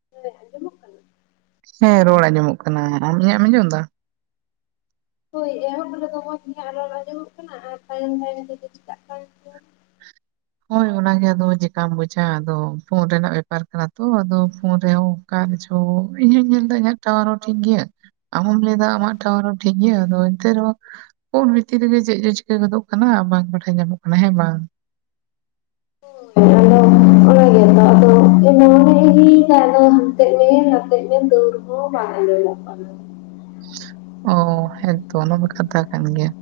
ᱦᱮᱸ ᱟᱸᱡᱚᱢᱚᱜ ᱠᱟᱱᱟ ᱦᱮᱸ ᱨᱚᱲ ᱟᱸᱡᱚᱢᱚᱜ ᱠᱟᱱᱟ᱾ ᱟᱢ ᱤᱧᱟᱹᱜ ᱮᱢ ᱟᱸᱡᱚᱢ ᱫᱟ? ᱦᱳᱭ᱾ ᱮᱦᱚᱵ ᱨᱮᱫᱚ ᱢᱚᱸᱡᱽᱷ ᱜᱮ ᱨᱚᱲ ᱟᱸᱡᱚᱢᱚᱼᱜ ᱠᱟᱱᱟ᱾ ᱟᱨ ᱛᱟᱭᱚᱢ ᱫᱟᱨᱟ ᱛᱮᱫᱚ ᱪᱤᱠᱟᱜ ᱠᱟᱱ ᱪᱚ᱾ ᱦᱳᱭ ᱚᱱᱟᱜᱮ ᱟᱫᱚ ᱪᱮᱠᱟᱢ ᱵᱩᱡᱟ᱾ ᱟᱫᱚ ᱯᱷᱳᱱ ᱨᱮᱱᱟᱜ ᱵᱮᱯᱟᱨ ᱠᱟᱱᱟ ᱾ ᱛᱚ ᱟᱫᱚ ᱯᱷᱳᱱ ᱨᱮᱦᱚᱸ ᱚᱠᱟ ᱪᱚ ᱤᱧᱦᱚᱧ ᱧᱮᱞ ᱫᱟ ᱤᱧᱟᱹᱜ ᱴᱟᱣᱟᱨ ᱦᱚᱸ ᱴᱷᱤᱠ ᱜᱮᱭᱟ᱾ ᱟᱢ ᱦᱚᱸᱢ ᱞᱟᱹᱭ ᱮᱫᱟ᱾ ᱟᱢᱟᱜ ᱴᱟᱶ ᱨᱮᱢ ᱦᱚᱸᱢ ᱴᱷᱤᱠ ᱜᱮᱭᱟ᱾ ᱟᱫᱚ ᱮᱱᱛᱮ ᱨᱮᱦᱚᱸ ᱯᱷᱳᱱ ᱵᱷᱤᱛᱤᱨ ᱨᱮᱜᱮ ᱪᱮᱫ ᱪᱮ ᱪᱤᱠᱟᱹ ᱜᱚᱫᱚᱜ ᱠᱟᱱᱟ᱾ ᱵᱟᱝ ᱵᱟᱰᱟᱭ ᱧᱟᱢᱚ-ᱜ ᱠᱟᱱᱟ᱾ ᱦᱮᱸ ᱵᱟᱝ ᱾ ᱫᱚ [unintelligible] [unintelligible] ᱟᱫᱚ ᱮᱢᱚᱱᱮ ᱤᱫᱤᱭ ᱠᱷᱟᱱᱫᱚ, ᱦᱟᱱᱛᱮ ᱢᱮ ᱱᱟᱛᱮ ᱢᱮ ᱾ ᱫᱟᱹᱲ ᱦᱚᱸ ᱵᱟᱝ ᱫᱟᱹᱲᱟᱜ ᱠᱟᱱᱟ ᱾ ᱚᱸ ᱦᱮᱛᱚ ᱚᱱᱟ ᱫᱚ ᱠᱟᱛᱷᱟ ᱠᱟᱱ ᱜᱮᱭᱟ ᱾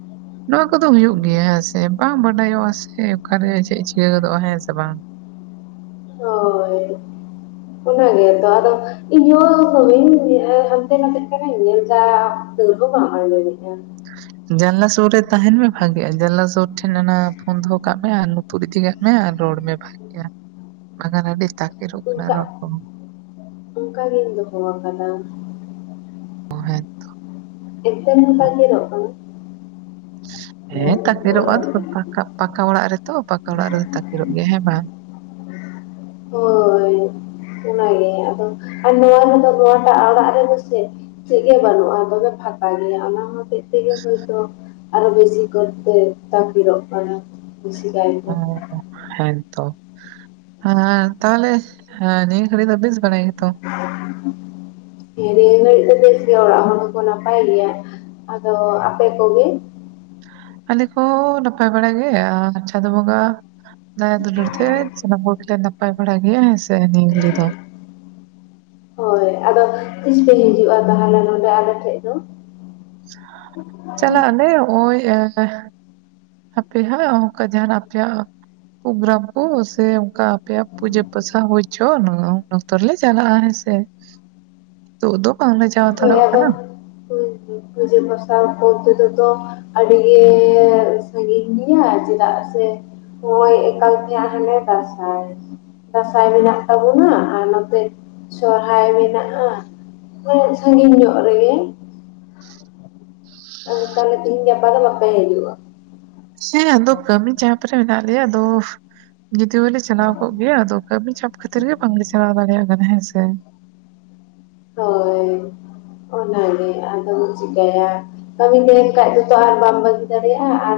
ᱱᱚᱣᱟ ᱠᱚᱼᱫᱚ ᱦᱩᱭᱩᱜ ᱜᱮᱭᱟ᱾ ᱦᱮᱸ ᱥᱮ ᱵᱟᱝ ᱵᱟᱰᱟᱭᱚᱜᱼᱟ᱾ ᱥᱮ ᱚᱠᱟᱨᱮ ᱪᱮᱫ ᱮᱸ ᱪᱤᱠᱟᱹ ᱜᱚᱫᱚᱜᱼᱟ᱾ ᱦᱮᱸ ᱥᱮ ᱵᱟᱝ ᱾ ᱦᱳᱭ [unintelligible] ᱚᱱᱟ ᱜᱮᱛᱚ ᱟᱫᱚ ᱤᱧᱦᱚᱸ ᱫᱚᱢᱤᱧ ᱦᱟᱱᱛᱮ ᱱᱟᱛᱮᱜ ᱠᱟᱱᱟᱧ ᱧᱮᱞᱫᱟ ᱾ ᱛᱟᱶᱨᱮᱦᱚᱸ ᱵᱟᱢ ᱟᱡᱟᱢ ᱫᱟ᱾ ᱡᱟᱱᱟᱞᱟ ᱥᱩᱨ ᱨᱮ ᱛᱟᱦᱮᱸᱱ ᱢᱮ, ᱵᱷᱟᱜᱮᱜᱼᱟ ᱾ ᱡᱟᱱᱞᱟ ᱥᱩᱨ ᱴᱷᱮᱱ ᱚᱱᱟ ᱯᱷᱳᱱ ᱫᱚᱦᱚᱸ ᱠᱟᱜ ᱢᱮ ᱾ ᱟᱨ ᱛᱩᱨᱤ ᱛᱤᱱᱟᱹᱜ ᱢᱮ, ᱟᱨ ᱨᱚᱲ ᱢᱮ ᱵᱷᱟᱜᱮᱼᱭᱟ᱾ ᱵᱟᱝᱠᱷᱟᱱ ᱟᱹᱰᱤ ᱛᱟᱠᱮᱨᱚᱜ ᱠᱟᱱᱟ ᱚᱱᱠᱟ ᱨᱚᱲ ᱠᱚ ᱚᱱᱠᱟ ᱜᱮᱧ ᱫᱚᱦᱚᱸᱣᱟᱠᱟᱫᱟ ᱾ ᱚᱸ ᱦᱮᱛᱚ ᱮ ᱨᱮᱦᱚᱸ ᱛᱟᱠᱮᱨᱚᱜ ᱠᱟᱱᱟ ᱾ ᱦᱮᱸ ᱛᱟᱠᱮᱨᱚᱜᱼᱟ ᱾ ᱯᱟᱠᱟ, ᱯᱟᱠᱟ ᱚᱲᱟᱜ ᱨᱮᱛᱚ ᱯᱟᱠᱟ ᱚᱲᱟᱜ ᱨᱮᱫᱚ ᱛᱟᱠᱮᱨᱚᱜ ᱜᱮᱭᱟ᱾ ᱦᱮᱸ ᱵᱟᱝ ᱾ ᱦᱳᱭ ᱚᱱᱟᱜᱮ, ᱟᱫᱚ ᱟᱨ ᱱᱚᱣᱟ ᱨᱮᱫᱚ ᱱᱚᱣᱟᱴᱟ-ᱜ ᱚᱲᱟᱜ ᱨᱮᱫᱚᱥᱮ ᱾ ᱪᱮᱫ ᱜᱮ ᱵᱟᱹᱱᱩᱜᱼᱟ ᱫᱚᱢᱮ ᱯᱷᱟᱸᱠᱟ ᱜᱮᱭᱟ ᱚᱱᱟ ᱦᱚᱸ ᱛᱮ ᱛᱮᱜᱮ ᱦᱚᱭᱛᱚ ᱟᱨ ᱦᱚ ᱵᱮᱥᱤ ᱠᱚᱛᱮ ᱛᱟᱠᱤᱨᱚᱜ ᱠᱟᱱᱟ ᱾ ᱠᱩᱥᱤ ᱜᱟᱭ ᱛᱮ ᱦᱮ ᱛᱚ ᱮᱸ ᱛᱟᱦᱚᱞᱮ ᱱᱤᱭᱟ ᱜᱷᱟᱨᱤᱡ ᱫᱚ ᱵᱮᱥ ᱵᱟᱲᱟᱭ ᱜᱮ ᱛᱚ? [unintelligible] ᱦᱮᱸ ᱱᱤᱭᱟᱹ ᱜᱷᱟᱹᱲᱤᱡ ᱫᱚ ᱵᱮᱥ ᱜᱮ ᱚᱲᱟᱜ ᱦᱚᱲ ᱦᱚᱸᱠᱚ ᱱᱟᱯᱟᱭ ᱜᱮᱭᱟ ᱾ ᱟᱫᱚ ᱟᱯᱮ ᱠᱚᱜᱮ? ᱟᱞᱮ ᱠᱚ ᱱᱟᱯᱟᱭ ᱵᱟᱲᱟᱜᱮ ᱪᱟᱸᱫᱚ ᱵᱚᱝᱜᱟ ᱫᱟᱭᱟ ᱫᱩᱞᱟᱹᱲ ᱛᱮᱜᱮ ᱥᱟᱱᱟᱢ ᱠᱚᱜᱮ ᱱᱟᱯᱟᱭ ᱵᱟᱲᱟ ᱦᱮᱸ ᱥᱮ ᱱᱤᱭᱟ ᱜᱷᱟᱨᱤᱡ ᱫᱚ ᱾ ᱦᱳᱭ ᱟᱫᱚ ᱛᱤᱥ ᱯᱮ ᱦᱤᱡᱩᱜᱼᱟ ᱛᱟᱦᱚᱞᱮ ᱱᱚᱰᱮ ᱟᱞᱮ ᱴᱷᱮᱡ ᱫᱚ ᱾ ᱪᱟᱞᱟᱜ ᱟᱞᱮ ᱱᱚᱜᱼᱚᱭ᱾ ᱦᱟᱯᱮ ᱦᱟᱸᱜ [inaudible] ᱟᱯᱮᱭᱟᱜ ᱡᱟᱦᱟᱱᱟᱜ ᱯᱨᱳᱜᱨᱟᱢ ᱠᱚ ᱥᱮ ᱚᱱᱠᱟ ᱟᱯᱮᱭᱟᱜ ᱯᱩᱡᱟᱹ ᱯᱟᱥᱟ ᱦᱩᱭᱪᱚ ᱩᱱ ᱚᱠᱛᱚ ᱨᱮᱞᱮ ᱪᱟᱞᱟᱜᱼᱟ ᱦᱮᱸᱥᱮ ᱾ [unintelligible] ᱱᱤᱛᱚᱜ ᱫᱚ ᱵᱟᱝ ᱞᱮ ᱾ ᱦᱳᱭ ᱟᱫᱚ ᱯᱩᱡᱟᱹ ᱯᱟᱥᱟ [unintelligible] ᱾ ᱟᱹᱰᱤ ᱜᱮ ᱥᱟᱺᱜᱤᱧ ᱜᱮᱭᱟ ᱪᱮᱫᱟᱜ ᱥᱮ ᱦᱳᱭ ᱮᱠᱟᱞᱛᱮ ᱟᱞᱮ ᱫᱟᱥᱟᱭ ᱾ ᱫᱟᱸᱥᱟᱭ ᱢᱮᱱᱟᱜ ᱛᱟᱵᱚᱱᱟ ᱟᱨ ᱱᱚᱛᱮ ᱥᱚᱨᱦᱟᱭ ᱢᱮᱱᱟᱜᱼᱟ ᱾ ᱦᱚᱭ ᱥᱟᱺᱜᱤᱧ ᱧᱚᱜ ᱨᱮᱜᱮ ᱾ ᱟᱫᱚ ᱛᱟᱦᱚᱞᱮ ᱛᱤᱦᱤᱧ ᱜᱟᱯᱟ ᱫᱚ ᱵᱟᱯᱮ ᱦᱮᱡᱩᱜᱼᱟ ᱾ ᱦᱮᱸ ᱟᱫᱚ ᱠᱟᱹᱢᱤ ᱪᱟᱯ ᱨᱮ ᱢᱮᱱᱟᱜ ᱞᱮᱭᱟ ᱟᱫᱚ ᱡᱩᱫᱤ ᱦᱚᱞᱮ ᱪᱟᱞᱟᱣ ᱠᱚᱜ ᱜᱮᱭᱟ ᱟᱫᱚ ᱠᱟᱹᱢᱤ ᱪᱟᱯ ᱠᱷᱟᱹᱛᱤᱨ ᱜᱮ ᱵᱟᱝᱞᱮ ᱪᱟᱞᱟᱣ ᱫᱟᱲᱮᱭᱟᱜ ᱠᱟᱱᱟ ᱦᱮᱸ ᱥᱮ ᱾ ᱦᱳᱭ ᱚᱱᱟᱜᱮ ᱟᱫᱚᱢ ᱪᱤᱠᱟᱭᱟ ᱾ ᱠᱟᱹᱢᱤ ᱛᱟᱦᱮᱱ ᱠᱷᱟᱡ ᱫᱚᱛᱚ ᱟᱨ ᱵᱟᱢ ᱵᱟᱹᱜᱤ ᱫᱟᱲᱮᱭᱟᱜᱼᱟ ᱟᱨ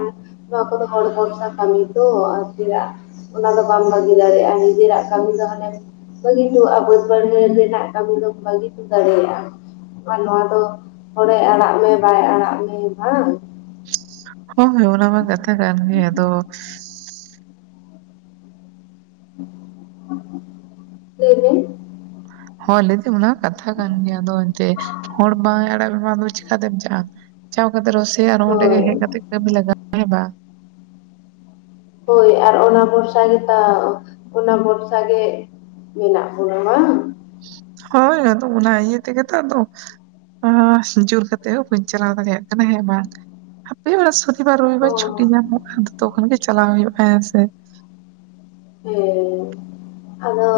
ᱱᱚᱣᱟ ᱠᱚᱫᱚ ᱦᱚᱲ ᱵᱷᱨᱥᱟ ᱠᱟᱹᱢᱤ ᱛᱚ ᱟᱨ ᱛᱮᱭᱟᱜ ᱚᱱᱟ ᱫᱚ ᱵᱟᱢ ᱵᱟᱹᱜᱤ ᱫᱟᱲᱮᱭᱟᱜᱼᱟ, ᱱᱤᱡᱮᱨᱟᱜ ᱠᱟᱹᱢᱤ ᱫᱚ ᱦᱟᱱᱮ᱾ ᱵᱷᱟᱹᱜᱤᱦᱚᱴᱚ ᱟᱵᱚ ᱵᱟᱫᱽ ᱵᱟᱹᱭᱦᱟᱹᱲ ᱨᱮᱱᱟᱜ ᱠᱟᱹᱢᱤ ᱫᱚ ᱵᱷᱟᱹᱜᱤ ᱦᱚ ᱫᱟᱲᱮᱭᱟᱜᱼᱟ ᱾ ᱟᱨ ᱱᱚᱣᱟ ᱫᱚ ᱦᱚᱲᱮ ᱟᱲᱟᱜ ᱢᱮ ᱵᱟᱭ ᱟᱲᱟᱜ ᱢᱮ ᱵᱟᱝ ᱾ ᱦᱳᱭ ᱦᱳ ᱚᱱᱟᱢᱟ ᱠᱟᱛᱷᱟ ᱠᱟᱱ ᱜᱮ ᱟᱫᱚ ᱞᱟᱹᱭ ᱵᱮᱱ ᱦᱚᱭ ᱞᱟᱹᱭᱫᱤᱧ ᱠᱟᱛᱷᱟ ᱠᱟᱱ ᱜᱮᱭᱟ ᱟᱫᱚ ᱮᱱᱛᱮᱫ ᱦᱚᱲ ᱵᱟᱝ ᱟᱲᱟᱜ ᱢᱟ ᱟᱫᱚ ᱪᱤᱠᱟᱛᱮᱢ ᱪᱟᱼᱟ ᱾ ᱪᱟᱶ ᱠᱟᱛᱮ ᱨᱮᱦᱚ ᱥᱮ ᱟᱨ ᱚᱸᱰᱮ ᱦᱳᱭ ᱦᱮᱡ ᱠᱟᱛᱮ ᱠᱟᱹᱢᱤ ᱞᱟᱜᱟᱼᱟ ᱦᱮ ᱵᱟᱝ ᱾ ᱦᱳᱭ ᱟᱨ ᱚᱱᱟ ᱵᱚᱨᱥᱟ ᱜᱮ ᱛᱚ ᱚᱱᱟ ᱵᱚᱨᱥᱟ ᱜᱮ ᱢᱮᱱᱟᱜ ᱵᱚᱱᱟ ᱵᱟᱝ᱾ ᱦᱳᱭ ᱟᱫᱚ ᱚᱱᱟ ᱤᱭᱟᱹ ᱛᱮᱜᱮ ᱛᱚ ᱟᱫ᱾ [inaudible] ᱡᱳᱨ ᱠᱟᱛᱮᱜ ᱦᱚᱸ ᱵᱟᱹᱧ ᱪᱟᱞᱟᱣ ᱫᱟᱲᱮᱭᱟᱜ ᱠᱟᱱᱟ ᱦᱮᱸ ᱵᱟᱝ᱾ [inaudible] ᱥᱚᱱᱤᱵᱟᱨ ᱵᱟᱨ ᱚ ᱨᱚᱵᱤᱟᱨ ᱪᱷᱩᱴᱤ ᱧᱟᱢᱚᱜᱼᱟ ᱛᱚᱠᱷᱚᱱ ᱜᱮ ᱪᱟᱞᱟᱣ ᱦᱩᱭᱩᱜᱼᱟ ᱦᱮᱸ ᱥᱮ᱾ ᱦᱮᱸ ᱟᱫᱚ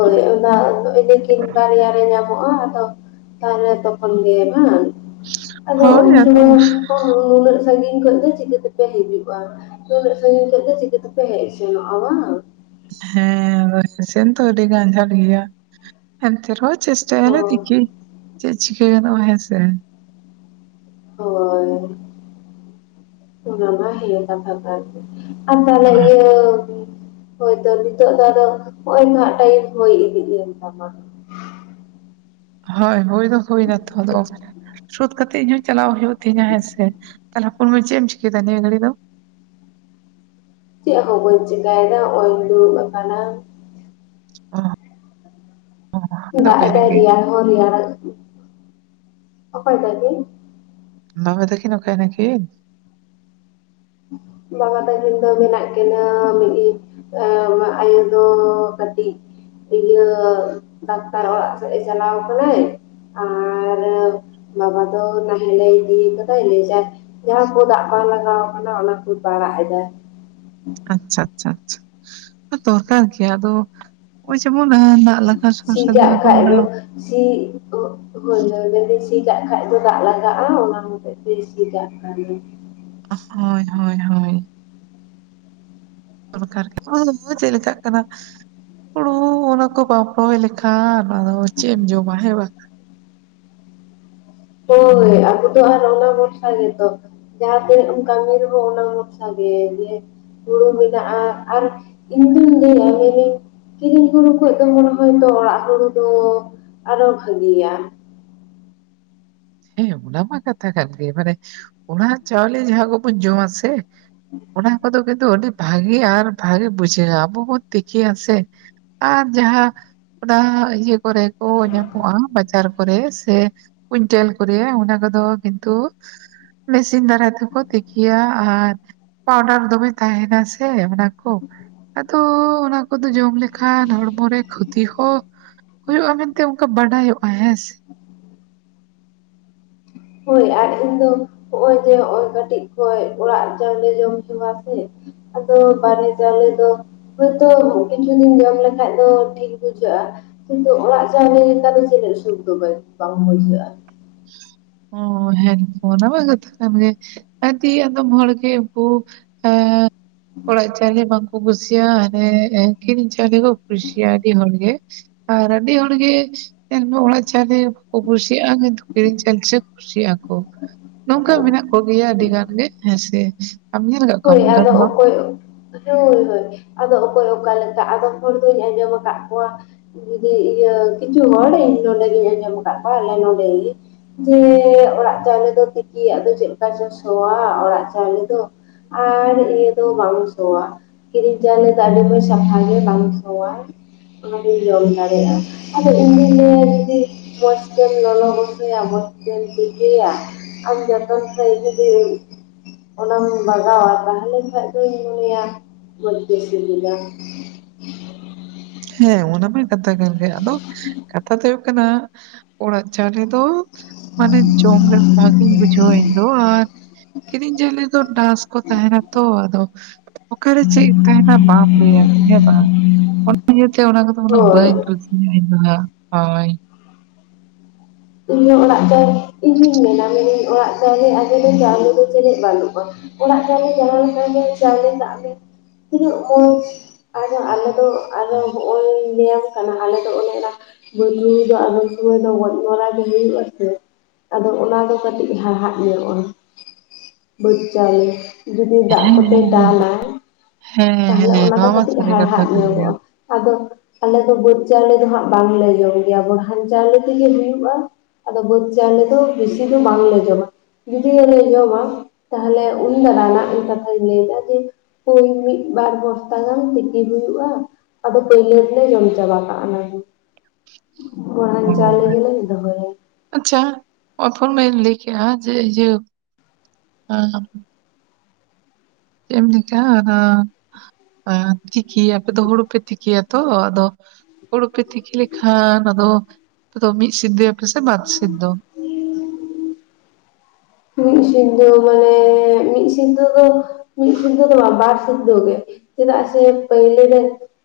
ᱦᱳᱭ ᱚᱱᱟ ᱤᱱᱟᱹ ᱠᱤᱱ ᱵᱟᱨᱭᱟ ᱨᱮ ᱧᱟᱢᱚᱜᱼᱟ ᱟᱫᱚ᱾ ᱛᱟᱦᱚᱞᱮ ᱛᱚᱠᱷᱚᱱ ᱜᱮ ᱵᱟᱝ ᱟᱫᱚ ᱦᱳᱭ ᱩᱱ ᱟᱫᱚ ᱥᱚᱢᱚᱭ᱾ ᱱᱩᱱᱟᱹᱜ ᱥᱟᱺᱜᱤᱧ ᱠᱷᱚᱡ ᱫᱚ ᱪᱤᱠᱟᱹ ᱛᱮᱯᱮ ᱦᱤᱡᱩᱜᱼᱟ᱾ ᱩᱱᱟᱹᱜ ᱥᱟᱸᱹᱜᱤᱧ ᱠᱷᱚᱡ ᱫᱚ ᱪᱤᱠᱟᱹ ᱛᱮᱯᱮ ᱦᱮᱡ ᱥᱮᱱᱚᱜᱼᱟ ᱵᱟᱝ᱾ ᱦᱮᱸ ᱟᱫᱚ ᱥᱮᱱᱛᱚ ᱟᱹᱰᱤᱜᱟᱱ ᱟᱡᱷᱟᱴ ᱜᱮᱭᱟ ᱮᱱᱛᱮ ᱨᱮᱦᱚᱸ ᱾ ᱪᱮᱥᱴᱟᱭᱟᱞᱮ ᱦᱳᱭ ᱫᱮᱠᱷᱤ ᱪᱮᱫ ᱪᱤᱠᱟᱹ ᱜᱟᱱᱚᱜᱼᱟ ᱦᱮᱸᱥᱮ᱾ ᱦᱳᱭ ᱚᱱᱟᱢᱟ ᱦᱮᱸ ᱠᱟᱛᱷᱟ ᱠᱟᱱ᱾ [unintelligible] ᱦᱳᱭᱛᱚ ᱱᱤᱛᱚᱜ ᱫᱚ ᱟᱫᱚ ᱦᱚᱸᱜᱼᱚᱭ ᱱᱟᱜ ᱴᱟᱭᱤᱢ ᱦᱳᱭ ᱤᱫᱤᱜ ᱮᱱ ᱛᱟᱢᱟ ᱦᱳᱭ ᱦᱳᱭ ᱫᱚ ᱦᱳᱭ ᱱᱟᱛᱚ ᱟᱫ ᱥᱳᱫ ᱠᱟᱛᱮᱜ ᱤᱧ ᱦᱚᱸ ᱪᱟᱞᱟᱣ ᱦᱩᱭᱩᱜ ᱛᱤᱧᱟ ᱦᱮᱸᱥᱮ ᱛᱟᱦᱚᱞᱮ ᱦᱚᱯᱚᱱ ᱢᱟᱹᱭ ᱪᱮᱫ ᱮᱢ ᱪᱤᱠᱟᱹᱭᱫᱟ ᱱᱤᱭᱟᱹ ᱜᱷᱟᱹᱲᱤ ᱫᱚᱼᱼ ᱪᱮᱫ ᱦᱚᱸ ᱵᱟᱹᱧ ᱪᱮᱠᱟᱭ ᱮᱫᱟ ᱦᱚᱸᱜᱼᱚᱭ ᱤᱧ ᱫᱩᱲᱩᱵ ᱟᱠᱟᱱᱟ ᱚ ᱫᱟᱜ ᱚᱠᱟᱭ ᱮᱫᱟᱭ ᱱᱟᱠᱤᱱ ᱨᱮᱭᱟᱲ ᱦᱚᱸ ᱨᱮᱭᱟᱲ ᱚᱠᱚᱭ ᱛᱟᱠᱤᱱᱼᱼ ᱵᱟᱵᱟ ᱛᱟᱠᱤᱱ ᱚᱠᱟᱭ ᱱᱟᱠᱤᱱᱼᱼ ᱵᱟᱵᱟ ᱛᱟᱹᱠᱤᱱ ᱫᱚ ᱢᱮᱱᱟᱜ ᱠᱤᱱᱟᱹ [unintelligible] ᱟ ᱢᱟ ᱟᱭᱳ ᱫᱚ ᱠᱟᱹᱴᱤᱡᱼᱼ ᱤᱭᱟᱹ ᱰᱟᱠᱛᱟᱨ ᱚᱲᱟᱜ ᱥᱮᱫ ᱮ ᱪᱟᱞᱟᱣ ᱠᱟᱱᱟᱭ ᱟᱨ ᱵᱟᱵᱟ ᱫᱚ ᱱᱟᱦᱮᱞ ᱮ ᱤᱫᱤ ᱠᱟᱫᱟᱭ ᱞᱟᱹᱭ ᱫᱟᱭ ᱡᱟᱦᱟᱸ ᱠᱚ ᱫᱟᱜ ᱵᱟᱝ ᱞᱟᱜᱟᱣ ᱠᱟᱱᱟ ᱚᱱᱟ ᱠᱚ ᱯᱟᱲᱟᱜ ᱮᱫᱟᱭ ᱟᱪᱪᱷᱟ ᱟᱪᱪᱷᱟ ᱟᱪᱪᱷᱟ ᱫᱚᱨᱠᱟᱨ ᱜᱮ ᱟᱫᱚ ᱦᱚᱸᱜᱼᱚᱭ ᱡᱮᱢᱚᱱ ᱥᱤ ᱠᱟᱜ ᱠᱷᱟᱡ ᱱᱟᱜ [unintelligible] [unintelligible] ᱦᱳᱭ ᱦᱳᱭ ᱡᱚᱫᱤ ᱥᱤ ᱠᱟᱜ ᱠᱷᱟᱡ ᱫᱚ ᱫᱟᱜ ᱞᱟᱜᱟᱜᱼᱟ ᱚᱱᱟ ᱦᱚᱛᱮᱜ ᱛᱮ ᱥᱤ ᱠᱟᱜ ᱠᱷᱟᱱᱮᱼᱼ ᱦᱳᱭ ᱦᱳᱭ ᱦᱳᱭ ᱫᱚᱨᱠᱟᱨ [unintelligible] ᱪᱮᱫ ᱞᱮᱠᱟᱜ ᱠᱟᱱᱟ᱾ ᱦᱳᱲᱳ ᱚᱱᱟ ᱠᱚ ᱵᱟᱢ ᱨᱚᱦᱚᱭ ᱞᱮᱠᱷᱟᱱ ᱟᱫᱚ ᱪᱮᱫ ᱮᱢ ᱡᱚᱢᱟ ᱦᱮᱸ ᱵᱟᱝᱼᱼ ᱦᱳᱭ ᱟᱵᱚ ᱫᱚ ᱟᱨ ᱚᱱᱟ ᱵᱷᱚᱨᱥᱟ ᱜᱮ ᱛᱚ ᱡᱟᱦᱟᱸ ᱛᱤᱱᱟᱹᱜ ᱮᱢ ᱠᱟᱹᱢᱤ ᱨᱮ ᱦᱚᱸ ᱚᱱᱟ ᱵᱷᱚᱨᱥᱟ ᱜᱮ ᱦᱮᱸ ᱦᱩᱲᱩ ᱢᱮᱱᱟᱜᱼᱟ ᱟᱨ ᱤᱧᱫᱩᱧ ᱞᱟᱹᱭᱟ ᱢᱮᱱᱤᱧᱼᱼ ᱠᱤᱨᱤᱧ ᱦᱩᱲᱩ ᱠᱷᱚᱡ ᱫᱚ ᱦᱚᱭᱛᱚ ᱚᱲᱟᱜ ᱦᱩᱲᱩ ᱫᱚ ᱟᱨᱚ ᱵᱷᱟᱹᱜᱤᱭᱟ ᱦᱮᱸ ᱚᱱᱟ ᱢᱟ ᱠᱟᱛᱷᱟ ᱠᱟᱱ ᱜᱮ ᱢᱟᱱᱮ ᱚᱲᱟᱜ ᱪᱟᱣᱞᱮ ᱡᱟᱦᱟᱸ ᱠᱚᱵᱚᱱ ᱡᱚᱢᱟ ᱥᱮᱼᱼ ᱚᱱᱟ ᱠᱚᱫᱚ ᱠᱤᱱᱛᱩ ᱟᱹᱰᱤ ᱵᱷᱟᱜᱤ ᱟᱨ ᱵᱷᱟᱜᱤ ᱵᱩᱡᱷᱟᱹᱜᱼᱟ ᱟᱵᱚ ᱵᱚᱱ ᱛᱤᱠᱤᱭᱟ ᱥᱮ, ᱟᱨ ᱡᱟᱦᱟᱸ ᱚᱱᱟ ᱤᱭᱟᱹ ᱠᱚ ᱨᱮᱼᱼ ᱠᱚ ᱧᱟᱢᱚᱜᱼᱟ ᱵᱟᱡᱟᱨ ᱠᱚᱨᱮ ᱥᱮ ᱠᱩᱭᱤᱱᱴᱮᱞ ᱠᱚᱨᱮ ᱚᱱᱟ ᱠᱚᱫᱚ ᱠᱤᱱᱛᱩᱼᱼ ᱢᱮᱥᱤᱱ ᱫᱟᱨᱟᱭ ᱛᱮ ᱠᱚ ᱛᱤᱠᱤᱭᱟ ᱟᱨ ᱯᱟᱣᱰᱟᱨ ᱫᱚᱢᱮ ᱛᱟᱦᱮᱸᱱᱟ ᱥᱮ ᱢᱟᱱᱮ [unintelligible] ᱟᱫᱚ ᱚᱱᱟᱼᱼ ᱠᱚᱫᱚ ᱡᱚᱢ ᱞᱮᱠᱷᱟᱱ ᱦᱚᱲᱢᱚ ᱨᱮ ᱠᱷᱚᱛᱤ ᱦᱚᱸ ᱦᱩᱭᱩᱜᱼᱟ ᱢᱮᱱᱛᱮ ᱚᱱᱠᱟ ᱵᱟᱰᱟᱭᱚᱜᱼᱟ ᱦᱮᱸᱥᱮ ᱦᱳᱭ ᱟᱨ ᱤᱧ ᱫᱚ ᱦᱚᱸᱜᱼᱚᱭ ᱡᱮ ᱦᱚᱸᱜᱼᱚᱭ ᱡᱮ ᱠᱟᱹᱴᱤᱡ ᱠᱷᱚᱡ ᱚᱲᱟᱜ ᱪᱟᱣᱞᱮ ᱡᱚᱢ ᱦᱮᱣᱟ ᱥᱮᱼᱼ ᱟᱫᱚ ᱵᱟᱦᱨᱮ ᱪᱟᱣᱞᱮ ᱫᱚᱼᱼ ᱦᱳᱭᱛᱳ ᱠᱤᱪᱷᱩ ᱫᱤᱱ ᱡᱚᱢ ᱞᱮᱠᱷᱟᱡ ᱫᱚ ᱴᱷᱤᱠ ᱵᱩᱡᱷᱟᱹᱜᱼᱟ ᱠᱤᱱᱛᱩ ᱚᱲᱟᱜ ᱪᱟᱣᱞᱮ ᱞᱮᱠᱟ ᱫᱚ ᱡᱟᱹᱱᱤᱡ ᱥᱩᱠ ᱫᱚ ᱵᱟᱝ ᱵᱩᱡᱷᱟᱹᱜᱼᱟ ᱚ ᱦᱮᱸ ᱛᱚ ᱚᱱᱟᱢᱟ ᱠᱟᱛᱷᱟ ᱠᱟᱱ ᱜᱮ ᱟᱫᱤ ᱟᱫᱚᱢ ᱦᱚᱲ ᱜᱮ ᱩᱱᱠᱩ ᱮᱸ ᱚᱲᱟᱜᱼᱼ ᱪᱟᱣᱞᱮ ᱵᱟᱝ ᱠᱚ ᱠᱩᱥᱤᱭᱟ ᱦᱟᱱᱮ ᱠᱤᱨᱤᱧ ᱪᱟᱣᱞᱮ ᱠᱚ ᱠᱩᱥᱤᱭᱟ ᱟᱹᱰᱤ ᱦᱚᱲ ᱜᱮᱼᱼ ᱟᱨ ᱟᱹᱰᱤ ᱦᱚᱲ ᱜᱮ ᱧᱮᱞ ᱢᱮ ᱚᱲᱟᱜ ᱪᱟᱣᱞᱮ ᱵᱟᱠᱚ ᱠᱩᱥᱤᱭᱟᱜᱼᱟ ᱠᱤᱱᱛᱩ ᱠᱤᱨᱤᱧ [inaudible] ᱠᱩᱥᱤᱜᱼᱟ ᱠᱚ ᱱᱚᱝᱠᱟ ᱢᱮᱱᱟᱜ ᱠᱚᱜᱮᱭᱟ ᱟᱹᱰᱤ ᱜᱟᱱ ᱜᱮ ᱦᱮᱸᱥᱮ ᱦᱳᱭ ᱟᱫᱚ ᱚᱠᱚᱭᱼᱼ ᱦᱳᱭ ᱦᱳᱭ ᱟᱫᱚ ᱚᱠᱚᱭ ᱚᱠᱟ ᱞᱮᱠᱟ ᱟᱫᱚᱢ ᱦᱚᱲ ᱫᱚᱧ ᱟᱸᱡᱚᱢ ᱟᱠᱟᱫ ᱠᱚᱣᱟ ᱡᱩᱫᱤ ᱤᱭᱟᱹ ᱠᱤᱪᱷᱩ ᱦᱚᱲ ᱤᱧ ᱱᱚᱰᱮ ᱜᱤᱧ ᱟᱸᱡᱚᱢ ᱟᱠᱟᱫ ᱠᱚᱣᱟ ᱟᱞᱮ ᱱᱚᱰᱮ ᱜᱤ ᱡᱮ ᱚᱲᱟᱜ ᱪᱟᱣᱞᱮ ᱫᱚ ᱛᱤᱠᱤ ᱟᱫᱚ ᱪᱮᱫᱠᱟ ᱪᱚ ᱥᱚᱣᱟ ᱚᱲᱟᱜ ᱪᱟᱣᱞᱮ ᱫᱚᱼᱼᱼ ᱟᱨ ᱤᱭᱟᱹ ᱫᱚ ᱵᱟᱝ ᱥᱚᱣᱟ ᱠᱤᱨᱤᱧ ᱪᱟᱣᱞᱮ ᱫᱚ ᱟᱹᱰᱤ ᱢᱚᱸᱡᱽ ᱥᱟᱯᱟᱜ ᱜᱮ ᱵᱟᱝ ᱥᱚᱣᱟ ᱚᱱᱟ ᱵᱤᱱ ᱡᱚᱢ ᱫᱟᱲᱮᱭᱟᱜᱼᱟ ᱾ ᱟᱫᱚ ᱤᱧᱫᱚᱧ ᱞᱟᱹᱭᱟ ᱡᱩᱫᱤ ᱢᱚᱡᱛᱮᱢ ᱞᱚᱞᱚ ᱜᱚᱥᱚᱭᱟ ᱢᱚᱡᱛᱮᱢ ᱛᱤᱠᱤᱭᱟ ᱾ ᱟᱢ ᱡᱚᱛᱚᱱ ᱠᱷᱟᱡ ᱡᱩᱫᱤ [inaudible] ᱚᱱᱟᱢ ᱵᱟᱜᱟᱣᱟ ᱛᱟᱦᱞᱮ ᱠᱷᱟᱱ ᱫᱚᱧ ᱢᱚᱱᱮᱭᱟ ᱢᱚᱡ ᱜᱤ ᱥᱤᱵᱤᱞᱟ ᱾ ᱦᱮᱸ ᱚᱱᱟᱢᱟ ᱠᱟᱛᱷᱟ ᱠᱟᱱ ᱜᱮ ᱾ ᱟᱫᱚ ᱠᱟᱛᱷᱟ ᱫᱚ ᱦᱩᱭᱩᱜ ᱠᱟᱱᱟ ᱚᱲᱟᱜ ᱪᱟᱣᱞᱮ ᱫᱚ ᱢᱟᱱᱮ ᱡᱚᱢ ᱨᱮᱦᱚᱸ ᱢᱚᱸᱡᱽᱤᱧ ᱵᱩᱡᱷᱟᱹᱣᱟ ᱤᱧ ᱫᱚ ᱟᱨ ᱠᱤᱨᱤᱧ ᱪᱟᱣᱞᱮ ᱫᱚ ᱰᱟᱥ ᱠᱚ ᱛᱟᱦᱮᱱᱟ ᱛᱚ, ᱟᱫᱚ ᱚᱠᱟᱨᱮ ᱪᱮᱫ ᱛᱟᱦᱮᱱᱟ ᱵᱟᱢ ᱞᱟᱹᱭᱟ ᱦᱮᱸ ᱵᱟᱝ ᱾ ᱤᱭᱟᱹᱛᱮ ᱚᱱᱟ ᱠᱚᱫᱚ ᱩᱱᱟᱹᱜ ᱦᱳᱭ ᱵᱟᱹᱧ ᱠᱩᱥᱤᱭ ᱫᱚ ᱦᱳᱭ ᱾ ᱤᱧ ᱦᱚᱸ ᱚᱲᱟᱜ ᱫᱚ ᱤᱧ ᱦᱚᱸᱧ ᱢᱮᱱᱟ ᱢᱮᱱᱟᱹᱧ ᱚᱲᱟᱜ ᱫᱮ ᱟᱞᱮ ᱫᱚ ᱪᱟᱣᱞᱮ ᱫᱚ ᱪᱮᱫ ᱵᱟᱹᱱᱩᱜᱼᱟ ᱾ ᱚᱲᱟᱜ ᱪᱟᱣᱞᱮ ᱡᱟᱦᱟᱸ ᱞᱮᱠᱟ ᱜᱮ ᱪᱟᱣᱞᱮ ᱠᱟᱜ ᱢᱮ ᱛᱤᱱᱟᱹᱜ ᱢᱚᱡᱽ ᱟᱫᱚ ᱟᱞᱮᱫᱚ ᱟᱫᱚ ᱦᱚᱜᱼᱚᱭ ᱞᱟᱭᱟᱢ ᱠᱟᱱᱟ ᱟᱞᱮ ᱫᱚ ᱚᱱᱮ ᱚᱱᱟ ᱵᱟᱞᱩ ᱫᱚ ᱟᱥᱣᱟ ᱫᱚ ᱜᱚᱡ ᱢᱚᱨᱟ ᱜᱤ ᱦᱩᱭᱩᱜᱼᱟ ᱥᱮ ᱟᱫᱚ ᱚᱱᱟ ᱫᱚ ᱠᱟᱹᱴᱤᱡ ᱦᱟᱲᱦᱟᱜ ᱧᱚᱜᱼᱟ ᱾ [inaudible] ᱵᱟᱹᱫᱽ ᱪᱟᱣᱞᱮ ᱾ ᱡᱩᱫᱤ ᱫᱟᱜ ᱦᱮᱸ ᱠᱚᱛᱮᱭ ᱦᱮᱸ ᱫᱟᱞᱟ ᱦᱮᱸ [inaudible] ᱛᱟᱦᱚᱞᱮ ᱦᱮᱸ ᱦᱮᱸ ᱚᱱᱟ ᱫᱚ ᱱᱚᱣᱟ ᱢᱟ ᱠᱟᱹᱴᱤᱡ ᱥᱟᱹᱨᱤ ᱠᱟᱛᱷᱟ ᱦᱟᱲᱦᱟᱫ ᱠᱟᱱ ᱜᱮᱭᱟ ᱧᱚᱜᱚᱜᱼᱟ ᱾ ᱟᱫᱚ ᱟᱞᱮᱫ ᱫᱚ ᱵᱟᱹᱫᱽ ᱪᱟᱣᱞᱮ ᱫᱚ ᱦᱟᱸᱜ ᱵᱟᱝᱞᱮ ᱡᱚᱢ ᱜᱮᱭᱟ ᱵᱚᱨᱦᱟᱱ ᱪᱟᱣᱞᱮ ᱛᱮᱜᱮ ᱦᱩᱭᱩᱜᱼᱟ ᱾ ᱟᱫᱚ ᱵᱟᱹᱫᱽ ᱪᱟᱣᱞᱮ ᱫᱚ ᱵᱮᱥᱤ ᱫᱚ ᱵᱟᱝᱞᱮ ᱡᱚᱢᱟ ᱾ ᱡᱩᱫᱤᱳᱞᱮ ᱡᱚᱢᱟ ᱛᱟᱦᱞᱮ [unintelligible] ᱢᱤᱫ ᱠᱟᱛᱷᱟᱧ ᱞᱟᱹᱭ ᱮᱫᱟ ᱡᱮ ᱳᱭ ᱢᱤᱫ ᱵᱟᱨ ᱵᱚᱥᱛᱟ ᱜᱟᱱ ᱛᱤᱠᱤ ᱦᱩᱭᱩᱜᱼᱟ ᱾ ᱟᱫᱚ ᱯᱟᱹᱭᱞᱟᱹ ᱛᱮᱞᱮ ᱡᱚᱢ ᱪᱟᱵᱟ ᱠᱟᱜᱼᱟ ᱚᱱᱟ ᱜᱮ ᱾ [inaudible] ᱵᱚᱨᱦᱟᱱ ᱪᱟᱣᱞᱮ ᱦᱳᱭ ᱜᱮᱞᱮ ᱫᱚᱦᱚᱭᱟ ᱾ ᱟᱪᱪᱷᱟ [unintelligible] ᱢᱮ ᱞᱟᱹᱭ ᱠᱮᱜᱼᱟ ᱡᱮ ᱤᱭᱟᱹ [inaudible] ᱟᱸ ᱪᱮᱫ ᱮᱢ ᱞᱟᱹᱭ ᱠᱮᱜᱼᱟ ᱚᱱᱟᱻ [inaudible] ᱛᱤᱠᱤ ᱟᱯᱮ ᱫᱚ ᱦᱩᱲᱩ ᱯᱮ ᱛᱤᱠᱤᱭᱟ ᱛᱚ ᱟᱫᱚ ᱦᱩᱲᱩ ᱯᱮ ᱛᱤᱠᱤ ᱞᱮᱠᱷᱟᱱ ᱟᱫᱚ ᱟᱯᱮ ᱫᱚ ᱢᱤᱫ ᱥᱤᱫᱽᱫᱚᱭᱟᱯᱮ ᱥᱮ ᱵᱟᱨ ᱥᱤᱫᱽᱫᱚ? ᱢᱤᱫ ᱥᱤᱫᱽᱫᱚ ᱢᱟᱱᱮ ᱢᱤᱫ ᱥᱤᱫᱽᱫᱚ ᱫᱚ ᱢᱤᱫ ᱥᱤᱫᱽᱫᱚ ᱫᱚ ᱵᱟᱝ ᱵᱟᱨ ᱥᱤᱫᱽᱫᱚ ᱜᱮ ᱾ ᱪᱮᱫᱟᱜ ᱥᱮ ᱯᱟᱹᱭᱞᱟ. ᱨᱮ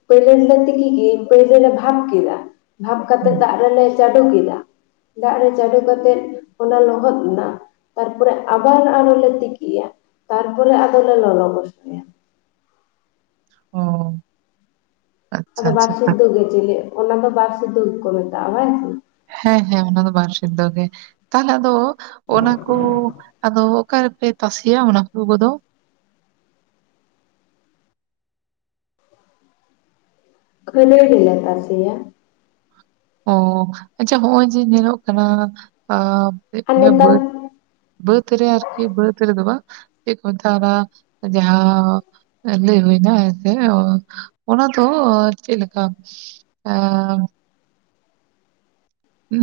ᱯᱟᱹᱭᱨᱮᱞᱮ ᱛᱤᱠᱤ ᱜᱤ ᱯᱟᱹᱭᱞᱟᱹ ᱞᱮ ᱵᱷᱟᱵᱽ ᱠᱮᱫᱟ ᱾ ᱵᱷᱟᱵᱽ ᱠᱟᱛᱮᱜ ᱦᱮᱸ ᱫᱟᱜ ᱨᱮᱞᱮ ᱪᱟᱰᱳ ᱠᱮᱫᱟ [inaudible] ᱫᱟᱜ ᱨᱮ ᱪᱟᱰᱳ ᱠᱟᱛᱮᱫ ᱚᱱᱟ ᱞᱚᱦᱚᱫ ᱮᱱᱟ ᱾ ᱛᱟᱨᱯᱚᱨᱮ ᱟᱵᱟᱨ ᱟᱨᱚᱞᱮ ᱛᱤᱠᱤᱭᱟ ᱛᱟᱨᱯᱚᱨᱮ ᱟᱫᱚᱞᱮ ᱞᱚᱞᱚ ᱜᱚᱥᱚᱭᱟ ᱾ ᱚᱻ ᱟᱫᱚ ᱵᱟᱨ ᱥᱤᱫᱽᱫᱚ ᱜᱮ ᱪᱤᱞᱤᱜ, ᱚᱱᱟ ᱫᱚ ᱵᱟᱨ ᱥᱤᱫᱽᱫᱚ ᱜᱮ ᱠᱚ ᱢᱮᱛᱟᱜᱼᱟ ᱵᱟᱝ? ᱦᱮᱸ ᱦᱮᱸ ᱚᱱᱟ ᱫᱚ ᱵᱟᱨ ᱥᱤᱫᱽᱫᱚ ᱜᱮ ᱾ ᱛᱟᱦᱚᱞᱮ ᱟᱫᱚ ᱚᱱᱟ ᱠᱚ ᱟᱫᱚ ᱚᱠᱮ ᱨᱮᱯᱮ ᱛᱟᱥᱮᱭᱟ ᱚᱱᱟ ᱠᱚ [unintelligible] ᱫᱚ? ᱠᱷᱟᱹᱨᱟᱭ ᱨᱮᱞᱮ ᱛᱟᱥᱮᱭᱟ ᱾ ᱚᱻ ᱟᱪᱪᱷᱟ ᱦᱚᱜᱼᱚᱭ ᱡᱮ ᱧᱮᱞᱚᱜ ᱠᱟᱱᱟ ᱟᱻ ᱟᱨ ᱤᱱᱟᱹ ᱱᱮᱛᱟᱨ ᱵᱟᱹᱫᱽ ᱵᱟᱹᱫᱽ ᱨᱮ ᱟᱨᱠᱤ ᱵᱟᱹᱫᱽ ᱨᱮ ᱫᱚ ᱵᱟᱝ ᱪᱮᱫ ᱠᱚ ᱢᱮᱛᱟᱜᱼᱟ ᱚᱱᱟ ᱡᱟᱦᱟᱸ ᱞᱟᱹᱭ ᱦᱩᱭ ᱮᱱᱟ ᱦᱮᱸᱥᱮ ᱚᱱᱟ ᱫᱚ ᱪᱮᱫ ᱞᱮᱠᱟ [unintelligible]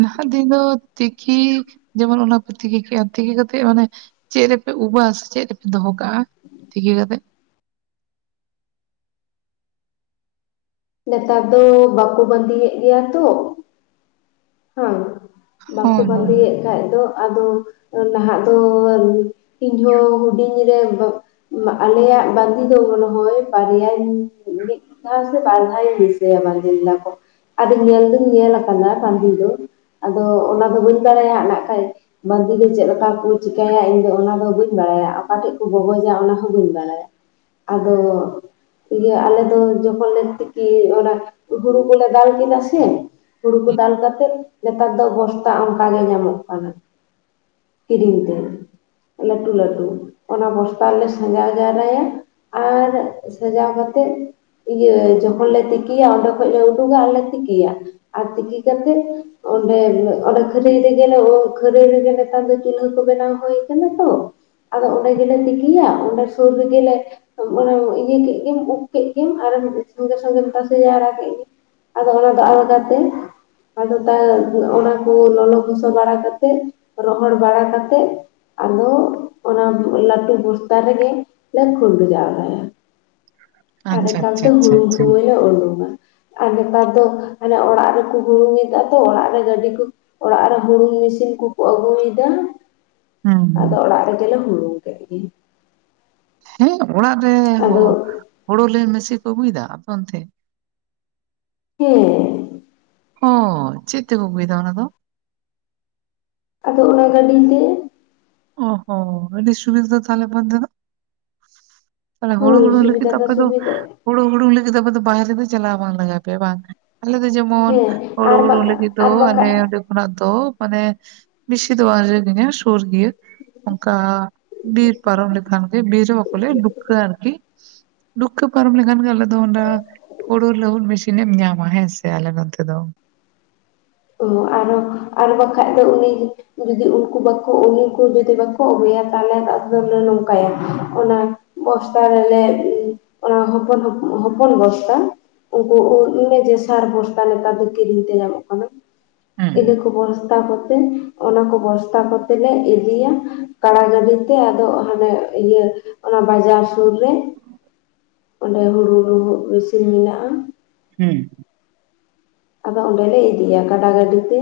ᱱᱟᱦᱟᱜ ᱫᱤᱱ ᱫᱚ ᱛᱤᱠᱤ ᱡᱮᱢᱚᱱ ᱚᱱᱟ ᱠᱚᱮ ᱛᱤᱠᱤ ᱠᱮᱜᱼᱟ ᱛᱤᱠᱤ ᱠᱟᱛᱮᱜ ᱢᱟᱱᱮ ᱪᱮᱫ ᱨᱮᱯᱮ ᱩᱵᱟ ᱥᱮ ᱪᱮᱫ ᱨᱮᱯᱮ ᱫᱚᱦᱚ ᱠᱟᱜᱼᱟ ᱛᱤᱠᱤ ᱠᱟᱛᱮᱜ? ᱱᱮᱛᱟᱨ ᱫᱚ ᱵᱟᱠᱚ ᱵᱟᱸᱫᱮᱭᱮᱫ ᱜᱮᱭᱟ ᱛᱚ ᱾ [inaudible] ᱦᱟᱝ ᱾ ᱵᱟᱠᱚ ᱦᱳᱭ ᱦᱳᱭ ᱵᱟᱸᱫᱮᱭᱮᱫ ᱠᱷᱟᱡ ᱫᱚ ᱟᱫᱚ ᱱᱟᱦᱟᱜ ᱫᱚᱻ ᱤᱧᱦᱚ ᱦᱩᱰᱤᱧ ᱨᱮ [unintelligible] ᱟᱞᱮᱭᱟᱜ ᱵᱟᱱᱫᱤ ᱫᱚᱦᱚ ᱱᱚᱦᱚᱭ ᱵᱟᱨᱭᱟ ᱢᱤᱫ ᱫᱷᱟᱣ ᱥᱮ ᱯᱟᱨᱦᱟᱭ ᱫᱤᱥᱟᱭᱟ ᱵᱟᱸᱫᱤ ᱞᱮᱫᱟ ᱠᱚ ᱟᱫᱚ ᱧᱮᱞ ᱫᱚᱧ ᱧᱮᱞ ᱠᱟᱫᱟ ᱵᱟᱸᱫᱤ ᱫᱚ᱾ ᱟᱫᱚ ᱚᱱᱟ ᱫᱚ ᱵᱟᱹᱧ ᱵᱟᱲᱟᱭᱟ ᱦᱟᱸᱜ ᱱᱟᱜ ᱠᱷᱟᱡ ᱵᱟᱸᱫᱤ ᱫᱚ ᱪᱮᱫ ᱞᱮᱠᱟ ᱠᱚ ᱪᱤᱠᱟᱹᱭᱟ ᱤᱧ ᱫᱚ ᱚᱱᱟ ᱫᱚ ᱵᱟᱹᱧ ᱵᱟᱲᱟᱭᱟ ᱚᱠᱟᱴᱷᱮᱱ ᱠᱚ ᱜᱚᱜᱚᱡᱟ ᱚᱱᱟ ᱦᱚᱸ ᱵᱟᱹᱧ ᱵᱟᱲᱟᱭᱟ᱾ ᱟᱫᱚ ᱤᱭᱟᱹ ᱟᱞᱮ ᱫᱚ ᱡᱚᱠᱷᱚᱱ ᱞᱮ ᱠᱤ ᱚᱱᱟ ᱦᱩᱲᱩ ᱠᱚᱞᱮ ᱫᱟᱞ ᱠᱮᱫᱟ ᱥᱮ ᱦᱩᱲᱩ ᱠᱚ ᱫᱟᱞ ᱠᱟᱛᱮᱫ ᱱᱮᱛᱟᱨ ᱫᱚ ᱵᱚᱥᱛᱟ ᱚᱱᱠᱟ ᱜᱮ ᱧᱟᱢᱚᱜ ᱠᱟᱱᱟ᱾ ᱠᱤᱨᱤᱧ ᱛᱮ᱾ ᱞᱟᱹᱴᱩ ᱞᱟᱹᱴᱩ ᱚᱱᱟ ᱵᱚᱥᱛᱟ ᱨᱮᱞᱮ ᱥᱟᱡᱟᱣ ᱡᱟᱣᱨᱟᱭᱟ᱾ ᱟᱨ ᱥᱟᱡᱟᱣ ᱠᱟᱛᱮᱫ ᱤᱭᱟᱹ ᱡᱚ- ᱵᱚᱞᱮ ᱛᱤᱠᱤᱭᱟ ᱚᱸᱰᱮ ᱠᱷᱚᱡᱞᱮ ᱩᱰᱩᱠᱟ ᱟᱨᱞᱮ ᱛᱤᱠᱤᱭᱟ ᱟᱨ ᱛᱤᱠᱤ ᱠᱟᱛᱮᱫ ᱚᱸᱰᱮ ᱚᱸᱰᱮ ᱠᱷᱟᱹᱨᱟᱹᱭ ᱨᱮᱜᱮ ᱠᱷᱟᱹᱨᱟᱹᱭ ᱨᱮᱜᱮ ᱱᱮᱛᱟᱨ ᱫᱚ ᱪᱩᱞᱦᱟᱹ ᱠᱚ ᱵᱮᱱᱟᱣ ᱦᱩᱭ ᱠᱟᱱᱟ ᱛᱚ᱾ ᱟᱫᱚ ᱚᱸᱰᱮ ᱜᱮᱞᱮ ᱛᱤᱠᱤᱭᱟ ᱚᱸᱰᱮ ᱥᱩᱨ ᱨᱮᱜᱮᱞᱮ ᱚᱱᱟ ᱤᱭᱟᱹ ᱠᱮᱫ ᱜᱤᱢ ᱩᱵ ᱠᱮᱫ ᱜᱮᱢ ᱟᱨ ᱮᱢ ᱥᱚᱸᱜᱮ-ᱥᱚᱸᱜᱮᱢ ᱛᱟᱥᱮ ᱡᱟᱣᱨᱟ ᱠᱮᱫ ᱜᱮ ᱟᱫᱚ ᱚᱱᱟ ᱟᱞᱟᱫᱟᱛᱮ᱾ ᱟᱫᱚ ᱛᱟᱣ ᱚᱱᱟ ᱠᱩ ᱞᱚᱞᱚ ᱜᱚᱥᱚ ᱵᱟᱲᱟ ᱠᱟᱛᱮᱫ ᱨᱚᱦᱚᱲ ᱵᱟᱲᱟ ᱠᱟᱛᱮᱫ ᱟᱫᱚ ᱚᱱᱟ ᱞᱟᱹᱴᱩ ᱵᱚᱥᱛᱟ ᱨᱮᱜᱮ ᱞᱮ ᱠᱷᱩᱞᱰᱩ ᱡᱟᱣᱨᱟᱭᱟ ᱟᱨ ᱟᱪᱪᱷᱟ ᱟᱪᱪᱷᱟ ᱮᱠᱟᱞᱛᱮ ᱟᱪᱪᱷᱟ ᱦᱩᱲᱩ- ᱟᱪᱪᱷᱟ ᱞᱮ ᱩᱰᱩᱝᱟ ᱟᱨ ᱱᱮᱛᱟᱨ ᱫᱚ ᱦᱟᱱᱮ ᱚᱲᱟᱜ ᱨᱮᱠᱚ ᱦᱩᱲᱩᱝ ᱮᱫᱟ ᱛᱚ ᱚᱲᱟᱜ ᱨᱮ ᱜᱟᱹᱰᱤ ᱠᱚ ᱚᱲᱟᱜ ᱨᱮ ᱦᱩᱲᱩᱝ ᱢᱤᱥᱤᱱ ᱠᱩᱠᱩ ᱟᱹᱜᱩᱭ ᱮᱫᱟ᱾ ᱟᱫᱚ ᱦᱩᱸ ᱚᱲᱟᱜ ᱨᱮᱜᱮᱞᱮ ᱦᱩᱲᱩᱝ ᱠᱮᱫ ᱜᱤ᱾ ᱦᱮᱸ ᱚᱲᱟᱜ ᱨᱮ ᱟᱫᱚ ᱦᱳᱲᱳᱞᱮ ᱢᱮᱥᱤ ᱠᱚ ᱟᱹᱜᱩᱭ ᱮᱫᱟ ᱟᱯᱮ ᱚᱱᱛᱮ᱾ ᱦᱮᱸ ᱦᱚᱸ ᱪᱮᱫ ᱛᱮᱠᱚ ᱟᱹᱜᱩᱭ ᱮᱫᱟ ᱚᱱᱟ ᱫᱚ᱾ ᱟᱫᱚ ᱚᱱᱟ ᱜᱟᱹᱰᱤ ᱛᱮ᱾ ᱚ ᱦᱚᱸ ᱟᱹᱰᱤ ᱥᱩᱵᱤᱫᱷᱟ ᱫᱚ ᱛᱟᱦᱚᱞᱮ ᱵᱚᱱᱫᱮ ᱫᱚ᱾ ᱛᱟᱦᱚᱞᱮ ᱦᱩᱲᱩ ᱦᱳᱭ ᱦᱩᱲᱩᱝ ᱞᱟᱹᱜᱤᱫ ᱥᱩᱵᱤᱫᱷᱟ ᱫᱚ ᱟᱯᱮ ᱫᱚ ᱥᱩᱵᱤᱫᱷᱟ ᱦᱩᱲᱩ ᱦᱩᱲᱩᱝ ᱞᱟᱹᱜᱤᱫ ᱫᱚ ᱟᱯᱮ ᱫᱚ ᱵᱟᱦᱨᱮ ᱫᱚ ᱪᱟᱞᱟᱣ ᱵᱟᱝ ᱞᱟᱜᱟᱣ ᱯᱮᱭᱟ ᱵᱟᱝ᱾ ᱟᱞᱮ ᱫᱚ ᱡᱮᱢᱚᱱ ᱦᱮᱸ ᱦᱳᱲᱳ ᱟᱨ ᱦᱩᱲᱩᱝ ᱵᱟᱠᱷᱟᱡ ᱞᱟᱹᱜᱤᱫ ᱫᱚ ᱟᱨ ᱟᱞᱮ ᱵᱟᱠᱷᱟᱡ ᱚᱸᱰᱮ ᱠᱷᱚᱱᱟᱜ ᱫᱚ ᱢᱟᱱᱮ ᱵᱤᱥᱤ ᱫᱚ ᱵᱟᱝ ᱥᱟᱺᱜᱤᱧᱟ ᱥᱩᱨ ᱜᱮᱭᱟ᱾ ᱠᱟ ᱵᱤᱨ ᱯᱚᱨᱚᱢ ᱞᱮᱠᱷᱟᱱ ᱜᱮ ᱵᱤᱨ ᱵᱟᱠᱚ ᱞᱟᱹᱭᱟ ᱰᱩᱯᱠᱟᱹ ᱟᱨᱠᱤ᱾ ᱰᱩᱯᱠᱟᱹ ᱯᱟᱨᱚᱢ ᱞᱮᱠᱷᱟᱱ ᱜᱮ ᱟᱞᱮ ᱫᱚ ᱚᱸᱰᱟ ᱦᱩᱲᱩ ᱞᱟᱹᱦᱩᱫ ᱢᱮᱥᱤᱱ ᱮᱢ ᱧᱟᱢᱟ ᱦᱮᱸᱥᱮ ᱟᱞᱮ ᱱᱚᱱᱚᱛᱮ ᱫᱚ᱾ ᱳ ᱟᱨᱚ ᱟᱨ ᱵᱟᱠᱷᱟᱡ ᱫᱚ ᱩᱱᱤ ᱡᱩᱫᱤ ᱩᱱᱠᱩ ᱵᱟᱠᱚ ᱩᱱᱤᱠᱩ ᱡᱩᱫᱤ ᱵᱟᱠᱚ ᱟᱹᱜᱩᱭᱟ ᱛᱟᱦᱚᱞᱮ ᱫᱟᱜ ᱫᱚᱞᱮ ᱱᱚᱝᱠᱟᱭᱟ᱾ ᱚᱱᱟ ᱵᱚᱥᱛᱟ ᱨᱮᱞᱮ ᱚᱱᱟ ᱦᱚᱯᱚᱱ ᱦᱚᱯᱚᱱ ᱵᱚᱥᱛᱟ ᱩᱱᱠᱩ ᱩᱫᱞᱮ ᱡᱮᱥᱟᱨ ᱵᱚᱥᱛᱟ ᱱᱮᱛᱟᱨ ᱫᱚ ᱠᱤᱨᱤᱧ ᱛᱮ ᱧᱟᱢᱚᱜ ᱠᱟᱱᱟ᱾ ᱤᱱᱟᱹ ᱦᱩᱸ ᱠᱚ ᱵᱚᱥᱛᱟ ᱠᱚᱛᱮ ᱚᱱᱟ ᱠᱚ ᱵᱚᱥᱛᱟ ᱠᱟᱛᱮ ᱞᱮ ᱤᱫᱤᱭᱟ ᱠᱟᱲᱟ ᱜᱟᱹᱰᱤ ᱛᱮ, ᱟᱫᱚ ᱚᱱᱮᱞᱮ ᱤᱭᱟᱹ ᱚᱱᱟ ᱵᱟᱡᱟᱨ ᱥᱩᱨ ᱨᱮ ᱚᱸᱰᱮ ᱦᱩᱲᱩ ᱨᱩᱦᱩᱜ ᱢᱤᱥᱤᱱ ᱢᱮᱱᱟᱜ-ᱟ᱾ ᱦᱩᱸ ᱟᱫᱚ ᱚᱸᱰᱮᱞᱮ ᱤᱫᱤᱭᱟ ᱠᱟᱰᱟ ᱜᱟᱹᱰᱤ ᱛᱮ᱾